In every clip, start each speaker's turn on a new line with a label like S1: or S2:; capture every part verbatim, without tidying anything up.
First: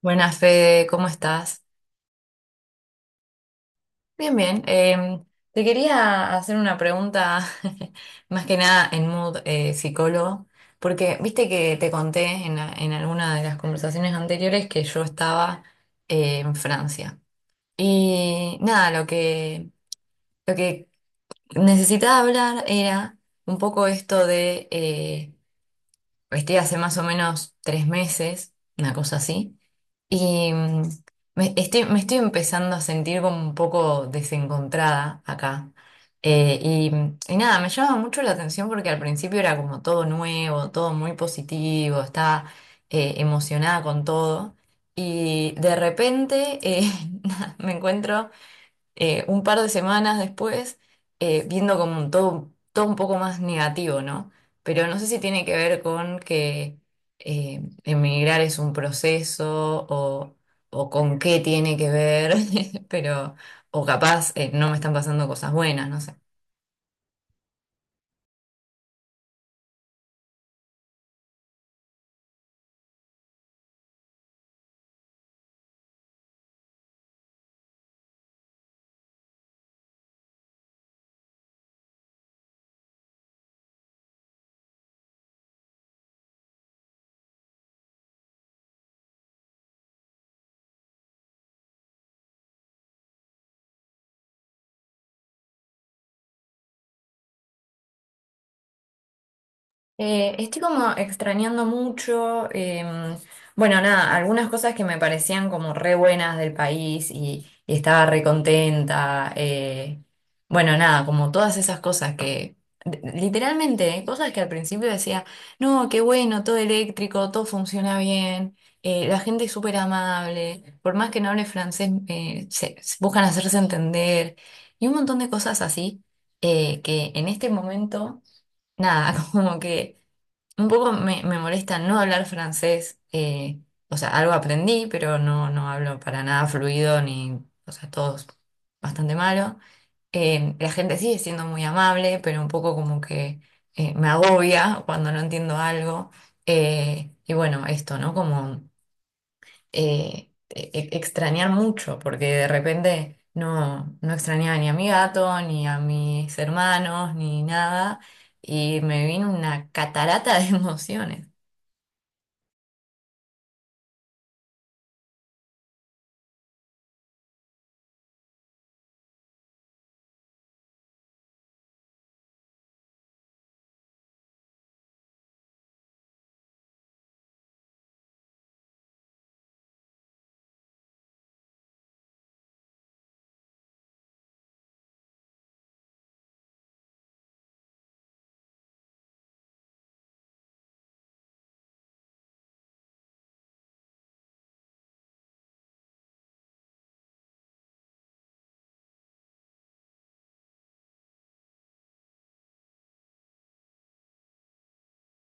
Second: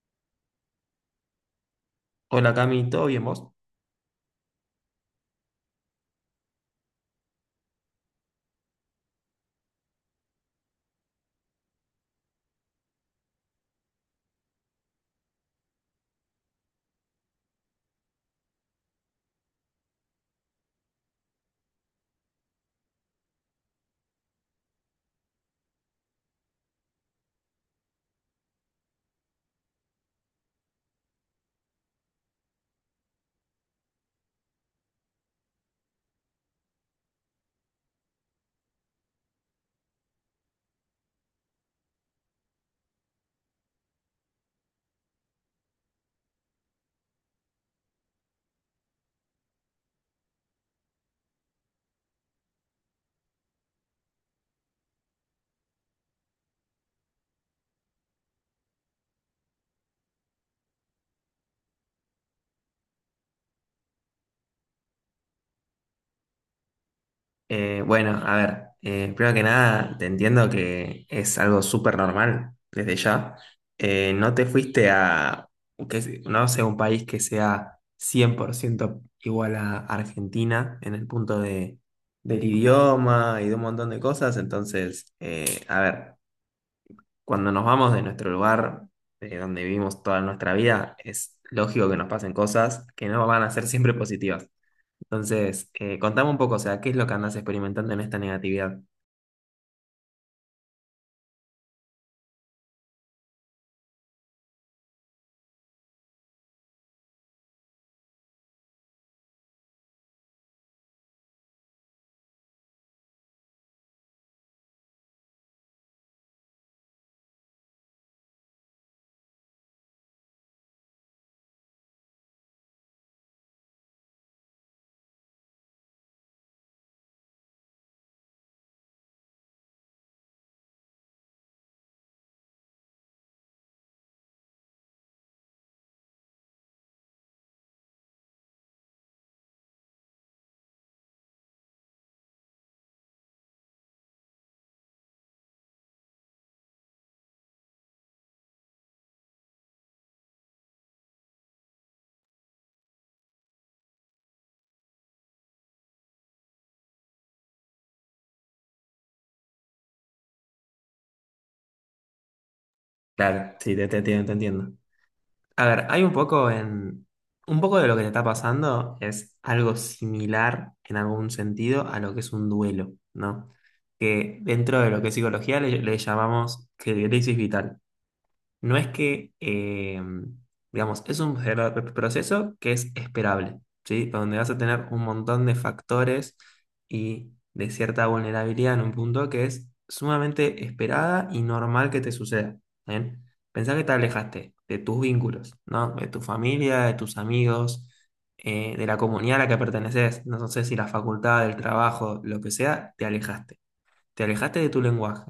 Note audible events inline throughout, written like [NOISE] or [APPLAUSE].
S1: Buenas, Fede, ¿cómo estás?
S2: Hola Cami, ¿todo bien vos?
S1: Bien, bien. Em, te quería hacer una pregunta, [LAUGHS] más que nada en mood eh, psicólogo, porque viste que te conté en, la- en alguna de las conversaciones anteriores que yo estaba eh, en Francia. Y nada, lo que, lo que necesitaba hablar era un poco esto de, eh, estoy hace más o menos tres meses, una cosa así. Y mm, me estoy, me estoy empezando a sentir como un poco desencontrada acá. Eh, y, mm, y nada, me llama mucho la atención porque al principio era como todo nuevo, todo muy positivo, estaba eh, emocionada con todo. Y de repente eh, [LAUGHS] nada, me encuentro eh, un par de semanas después, eh, viendo como un todo, todo un poco más negativo, ¿no? Pero no sé si tiene que ver con que eh, emigrar es un proceso o, o con qué tiene que ver, [LAUGHS] pero, o capaz eh, no me están pasando cosas buenas, no sé.
S2: Eh, bueno, a ver, eh, primero que nada, te entiendo que es algo súper normal desde ya. Eh, no te fuiste a, que, se- no sé, un país que sea cien por ciento igual a Argentina en el punto de, del idioma y de un montón de cosas. Entonces, eh, a ver, cuando nos vamos de nuestro lugar, de donde vivimos toda nuestra vida, es lógico que nos pasen cosas que no van a ser siempre positivas. Entonces, eh, contame un poco, o sea, ¿qué es lo que andas experimentando en esta negatividad?
S1: Eh, estoy como extrañando mucho, em, bueno, nada, algunas cosas que me parecían como re buenas del país y, y estaba re contenta, eh, bueno, nada, como todas esas cosas que, de- literalmente, cosas que al principio decía, no, qué bueno, todo eléctrico, todo funciona bien, eh, la gente es súper amable, por más que no hable francés, eh, se, se buscan hacerse entender, y un montón de cosas así, eh, que en este momento, nada, [LAUGHS] como que... Un poco me, me molesta no hablar francés, eh, o sea, algo aprendí, pero no, no hablo para nada fluido ni, o sea, todo es bastante malo. Eh, la gente sigue siendo muy amable, pero un poco como que eh, me agobia cuando no entiendo algo. Eh, y bueno, esto, ¿no? Como eh, e- e- extrañar mucho, porque de repente no, no extrañaba ni a mi gato, ni a mis hermanos, ni nada, y me vino una catarata de [LAUGHS] emociones.
S2: Claro, sí, te, te entiendo, te entiendo. A ver, hay un poco en... Un poco de lo que te está pasando es algo similar en algún sentido a lo que es un duelo, ¿no? Que dentro de lo que es psicología le, le llamamos que- crisis vital. No es que, eh, digamos, es un pro- proceso que es esperable, ¿sí? Donde vas a tener un montón de factores y de cierta vulnerabilidad en un punto que es sumamente esperada y normal que te suceda, ¿bien? Pensá que te alejaste de tus vínculos, ¿no? De tu familia, de tus amigos, eh, de la comunidad a la que perteneces, no sé si la facultad, el trabajo, lo que sea, te alejaste. Te alejaste de tu lenguaje,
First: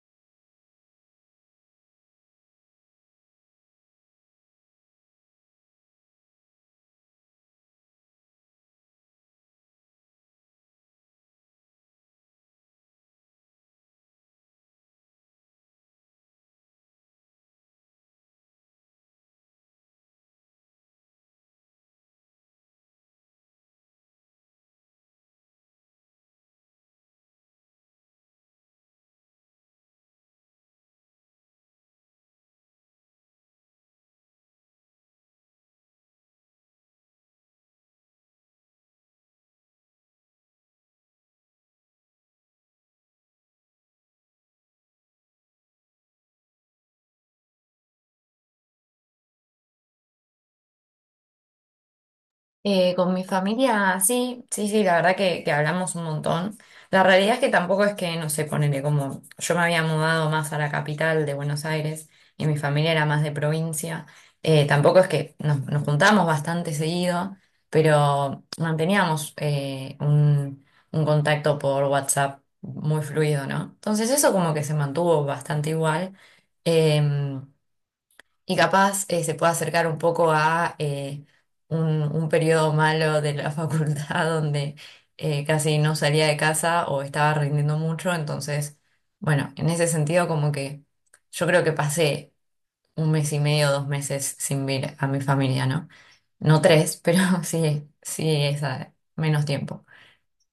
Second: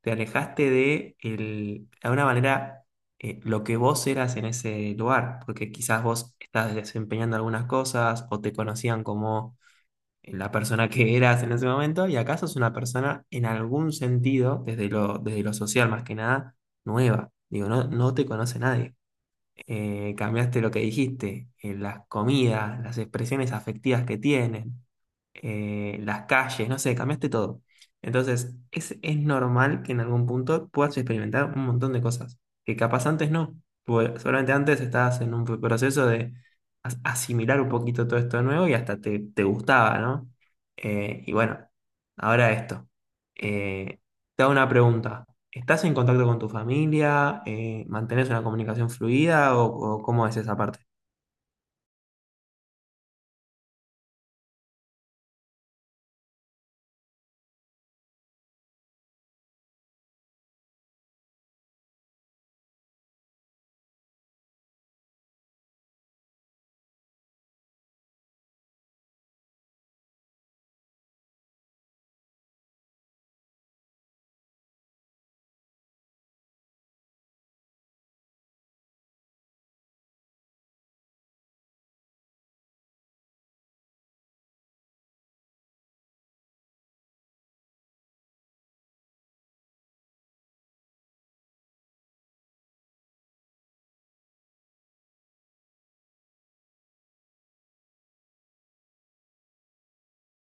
S2: te alejaste de, el, de alguna manera eh, lo que vos eras en ese lugar, porque quizás vos estás desempeñando algunas cosas o te conocían como eh, la persona que eras en ese momento y acá sos una persona en algún sentido, desde lo, desde lo social más que nada, nueva. Digo, no, no te conoce nadie. Eh, cambiaste lo que dijiste, eh, las comidas, las expresiones afectivas que tienen eh, las calles, no sé, cambiaste todo. Entonces, es, es normal que en algún punto puedas experimentar un montón de cosas que capaz antes no. Porque solamente antes estabas en un proceso de as- asimilar un poquito todo esto nuevo y hasta te, te gustaba, ¿no? Eh, y bueno, ahora esto. Eh, Te hago una pregunta. ¿Estás en contacto con tu familia? Eh, ¿mantenés una comunicación fluida o, o cómo es esa parte?
S1: Eh, con mi familia, sí, sí, sí, la verdad que, que hablamos un montón. La realidad es que tampoco es que, no sé, ponele como yo me había mudado más a la capital de Buenos Aires y mi familia era más de provincia, eh, tampoco es que nos, nos juntábamos bastante seguido, pero manteníamos eh, un, un contacto por WhatsApp muy fluido, ¿no? Entonces eso como que se mantuvo bastante igual. Em, y capaz eh, se puede acercar un poco a eh, un, un periodo malo de la [LAUGHS] facultad donde eh, casi no salía de casa o estaba rindiendo mucho. Entonces, bueno, en ese sentido como que yo creo que pasé un mes y medio, dos meses sin ver a mi familia, ¿no? No tres, pero [LAUGHS] sí, sí es ah, menos tiempo.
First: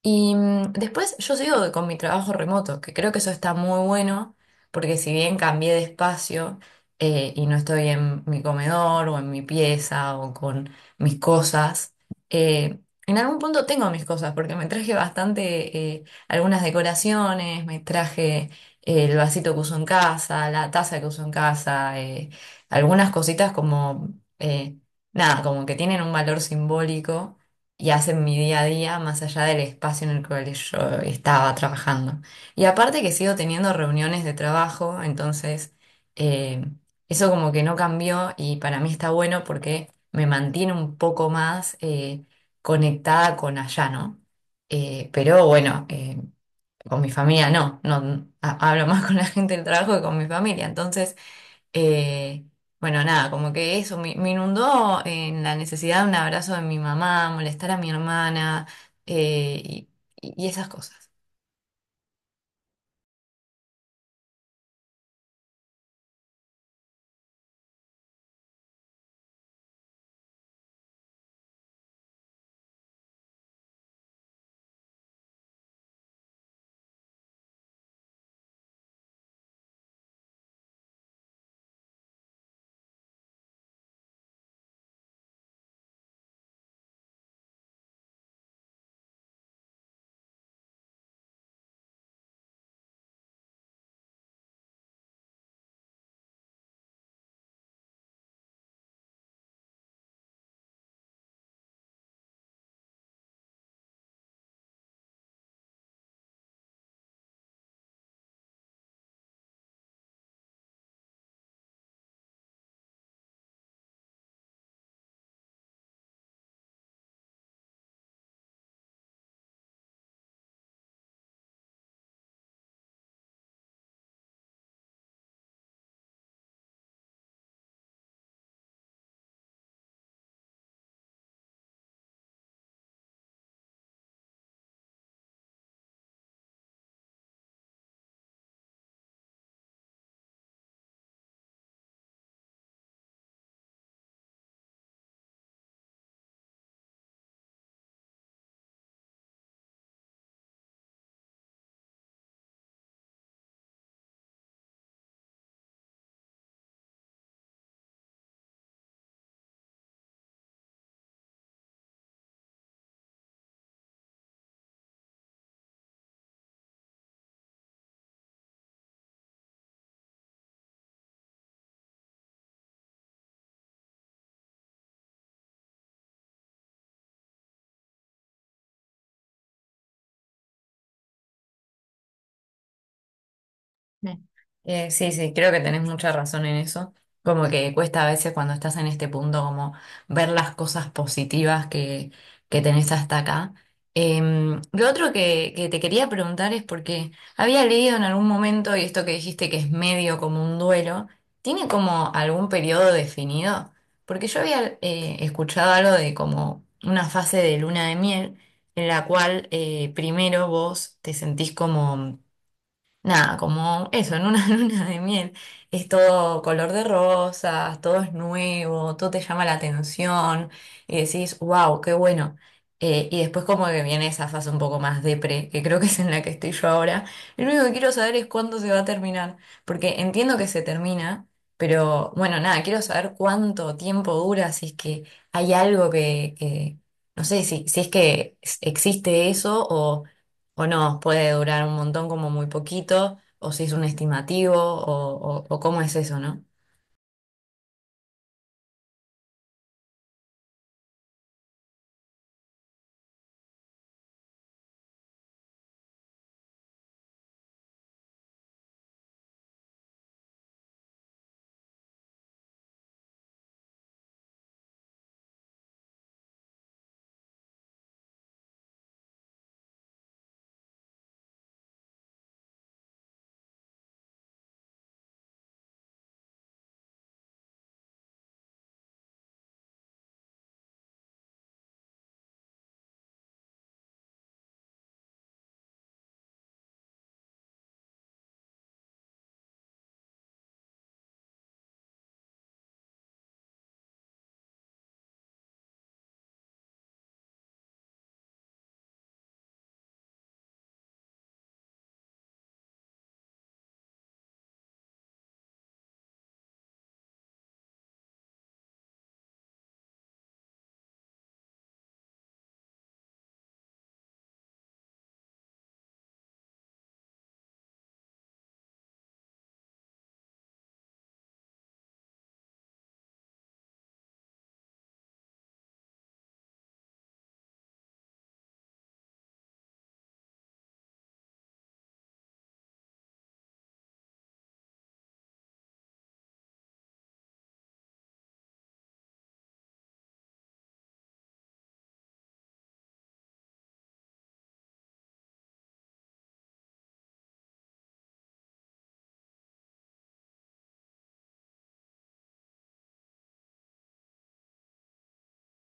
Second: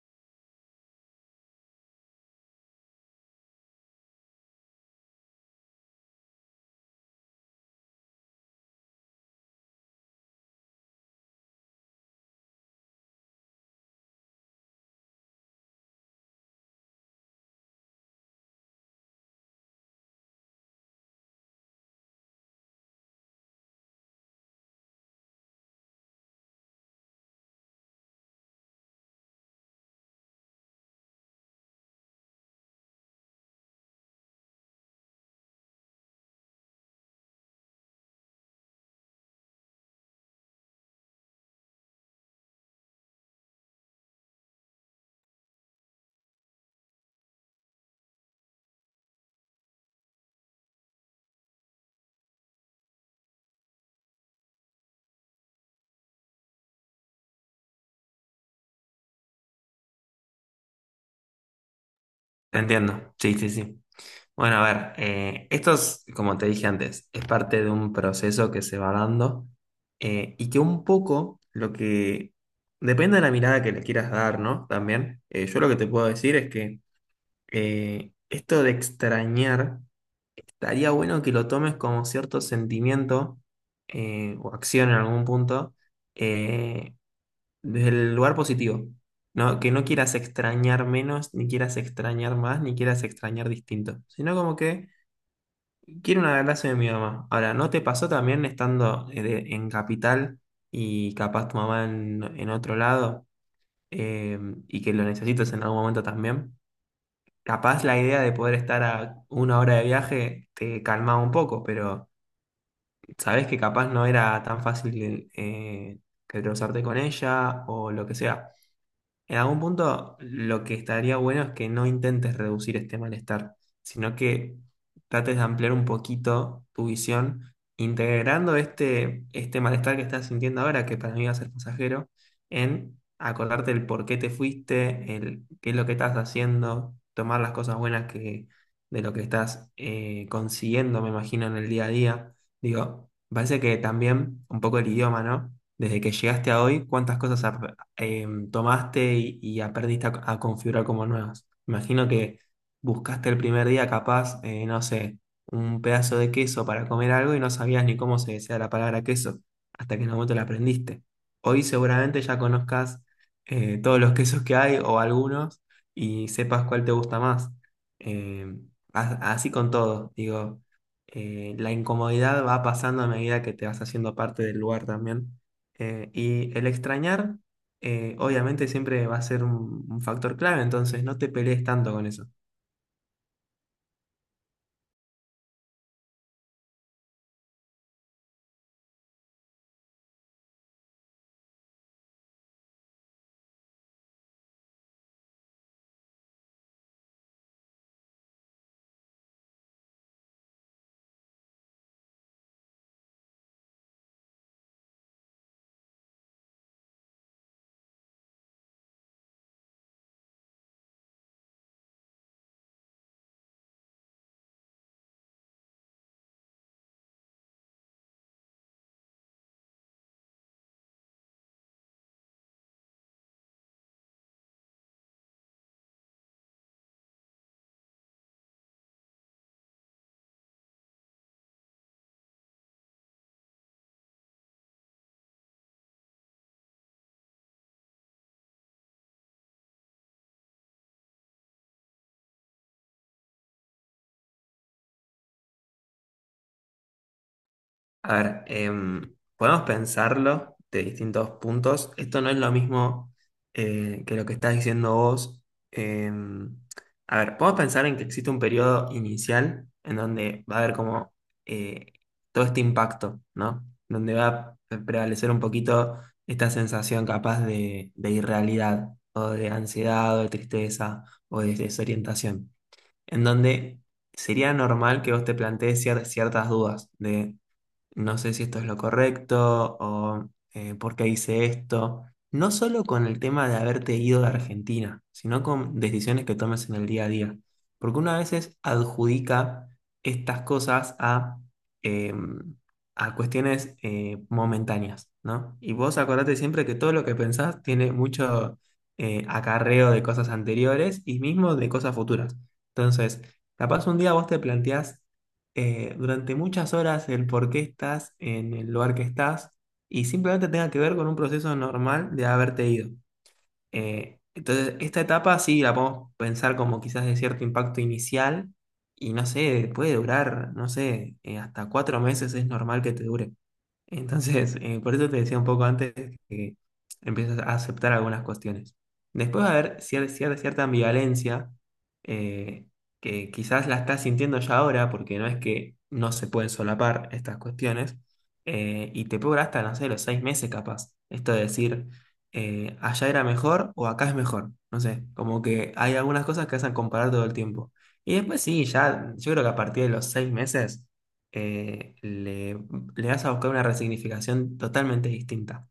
S1: Y mm, después yo sigo con mi trabajo remoto, que creo que eso está muy bueno, porque si bien cambié de espacio eh, y no estoy en mi comedor o en mi pieza o con mis cosas, eh, en algún punto tengo mis cosas, porque me traje bastante, eh, algunas decoraciones, me traje eh, el vasito que uso en casa, la taza que uso en casa, eh, algunas cositas como, eh, nada, como que tienen un valor simbólico y hacen mi día a día más allá del espacio en el cual yo estaba trabajando. Y aparte que sigo teniendo reuniones de trabajo, entonces eh, eso como que no cambió y para mí está bueno porque me mantiene un poco más eh, conectada con allá, ¿no? Eh, pero bueno, eh, con mi familia no, no, ha- hablo [LAUGHS] más con la gente del trabajo que con mi familia, entonces... Eh, bueno, nada, como que eso me, me inundó en la necesidad de un abrazo de mi mamá, molestar a mi hermana eh, y, y esas cosas.
S2: Entiendo. Sí, sí, sí. Bueno, a ver, eh, esto es, como te dije antes, es parte de un proceso que se va dando, eh, y que un poco lo que depende de la mirada que le quieras dar, ¿no? También, eh, yo lo que te puedo decir es que, eh, esto de extrañar, estaría bueno que lo tomes como cierto sentimiento eh, o acción en algún punto, eh, desde el lugar positivo, ¿no? Que no quieras extrañar menos, ni quieras extrañar más, ni quieras extrañar distinto, sino como que quiero un abrazo de mi mamá. Ahora, ¿no te pasó también estando eh, de- en capital y capaz tu mamá en, en otro lado, eh, y que lo necesites en algún momento también? Capaz la idea de poder estar a una hora de viaje te calmaba un poco, pero sabes que capaz no era tan fácil, eh, que cruzarte con ella o lo que sea. En algún punto, lo que estaría bueno es que no intentes reducir este malestar, sino que trates de ampliar un poquito tu visión, integrando este, este malestar que estás sintiendo ahora, que para mí va a ser pasajero, en acordarte el por qué te fuiste, el qué es lo que estás haciendo, tomar las cosas buenas que, de lo que estás eh, consiguiendo, me imagino, en el día a día. Digo, parece que también un poco el idioma, ¿no? Desde que llegaste a hoy, ¿cuántas cosas ap- em, tomaste y, y aprendiste a, a configurar como nuevas? Imagino que buscaste el primer día capaz, eh, no sé, un pedazo de queso para comer algo y no sabías ni cómo se decía la palabra queso, hasta que en un momento la aprendiste. Hoy seguramente ya conozcas eh, todos los quesos que hay o algunos y sepas cuál te gusta más. Em, a- así con todo, digo, eh, la incomodidad va pasando a medida que te vas haciendo parte del lugar también. Eh, y el extrañar eh, obviamente siempre va a ser un, un factor clave, entonces no te pelees tanto con eso.
S1: Mm. Eh, sí, sí, creo que tenés mucha razón en eso. Como que cuesta a veces cuando estás en este punto como ver las cosas positivas que, que tenés hasta acá. Em, lo otro que, que te quería preguntar es porque había leído en algún momento, y esto que dijiste que es medio como un duelo, ¿tiene como algún periodo definido? Porque yo había eh, escuchado algo de como una fase de luna de miel en la cual eh, primero vos te sentís como... Nada, como eso, en una [LAUGHS] luna de miel. Es todo color de rosas, todo es nuevo, todo te llama la atención y decís, wow, qué bueno. Eh, y después como que viene esa fase un poco más depre, que creo que es en la que estoy yo ahora. Lo único que quiero saber es cuándo se va a terminar, porque entiendo que se termina, pero bueno, nada, quiero saber cuánto tiempo dura, si es que hay algo que, que- no sé, si, si es que existe eso o... O no, puede durar un montón como muy poquito, o si es un estimativo, o, o, o cómo es eso, ¿no?
S2: A ver, em, podemos pensarlo de distintos puntos. Esto no es lo mismo eh, que lo que estás diciendo vos. Em, a ver, podemos pensar en que existe un periodo inicial en donde va a haber como, eh, todo este impacto, ¿no? Donde va a pre- prevalecer un poquito esta sensación capaz de, de irrealidad o de ansiedad o de tristeza o de desorientación. En donde sería normal que vos te plantees cier- ciertas dudas de no sé si esto es lo correcto o, eh, por qué hice esto. No solo con el tema de haberte ido de Argentina, sino con decisiones que tomes en el día a día. Porque una a veces adjudica estas cosas a, eh, a cuestiones eh, momentáneas, ¿no? Y vos acordate siempre que todo lo que pensás tiene mucho, eh, acarreo de cosas anteriores y mismo de cosas futuras. Entonces, capaz un día vos te planteás, eh, durante muchas horas el por qué estás en el lugar que estás y simplemente tenga que ver con un proceso normal de haberte ido. Eh, entonces, esta etapa sí la podemos pensar como quizás de cierto impacto inicial y no sé, puede durar, no sé, eh, hasta cuatro meses es normal que te dure. Entonces, eh, por eso te decía un poco antes que empiezas a aceptar algunas cuestiones. Después va a haber cier- cier- cierta ambivalencia, eh, que quizás la estás sintiendo ya ahora, porque no es que no se pueden solapar estas cuestiones, eh, y te puede durar hasta, no sé, los seis meses capaz. Esto de decir, eh, allá era mejor o acá es mejor. No sé, como que hay algunas cosas que hacen comparar todo el tiempo. Y después sí, ya, yo creo que a partir de los seis meses, eh, le le vas a buscar una resignificación totalmente distinta,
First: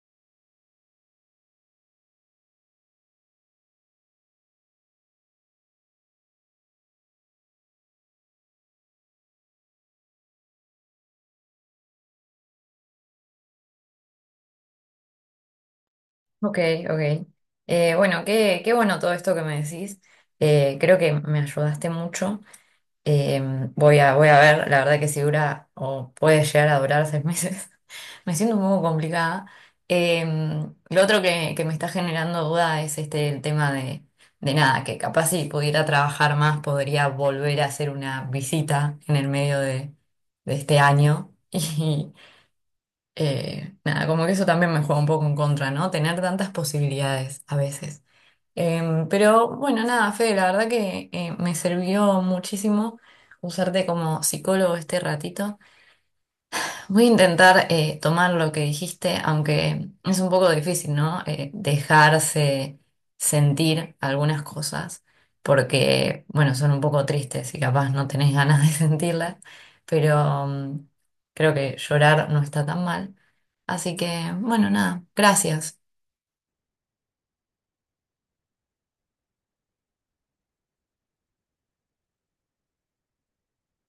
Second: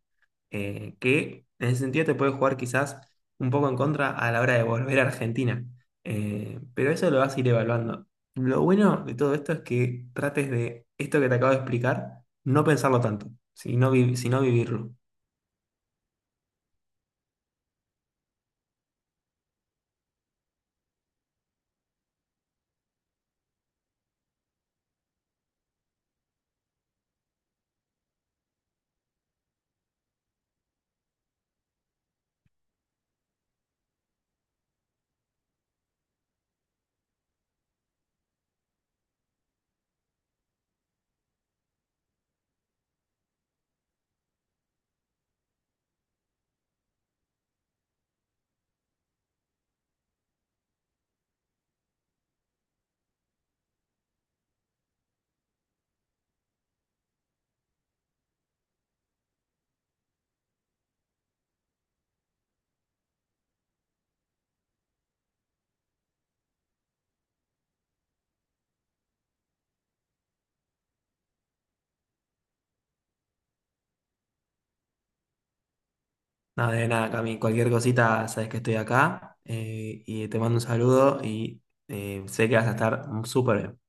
S2: eh, que en ese sentido te puede jugar quizás un poco en contra a la hora de volver a Argentina. Eh, pero eso lo vas a ir evaluando. Lo bueno de todo esto es que trates de esto que te acabo de explicar, no pensarlo tanto, sino, vi- sino vivirlo.
S1: Ok, ok. Eh, bueno, qué, qué bueno todo esto que me decís. Eh, creo que me ayudaste mucho. Eh, voy a, voy a ver, la verdad que si dura o puede llegar a durar seis meses, [LAUGHS] me siento un poco complicada. Eh, lo otro que, que me está generando duda es este el tema de, de nada, que capaz si pudiera trabajar más podría volver a hacer una visita en el medio de, de este año. [LAUGHS] Y eh, nada, como que eso también me juega un poco en contra, ¿no? Tener tantas posibilidades a veces. Em, pero bueno, nada, Fede, la verdad que eh, me sirvió muchísimo usarte como psicólogo este ratito. Voy a intentar eh, tomar lo que dijiste, aunque es un poco difícil, ¿no? Eh, dejarse sentir algunas cosas, porque, bueno, son un poco tristes y capaz no tenés ganas de [LAUGHS] sentirlas, pero mm, creo que llorar no está tan mal. Así que, bueno, nada, gracias.
S2: Nada de nada, Cami, cualquier cosita, sabes que estoy acá, eh, y te mando un saludo y eh, sé que vas a estar súper bien.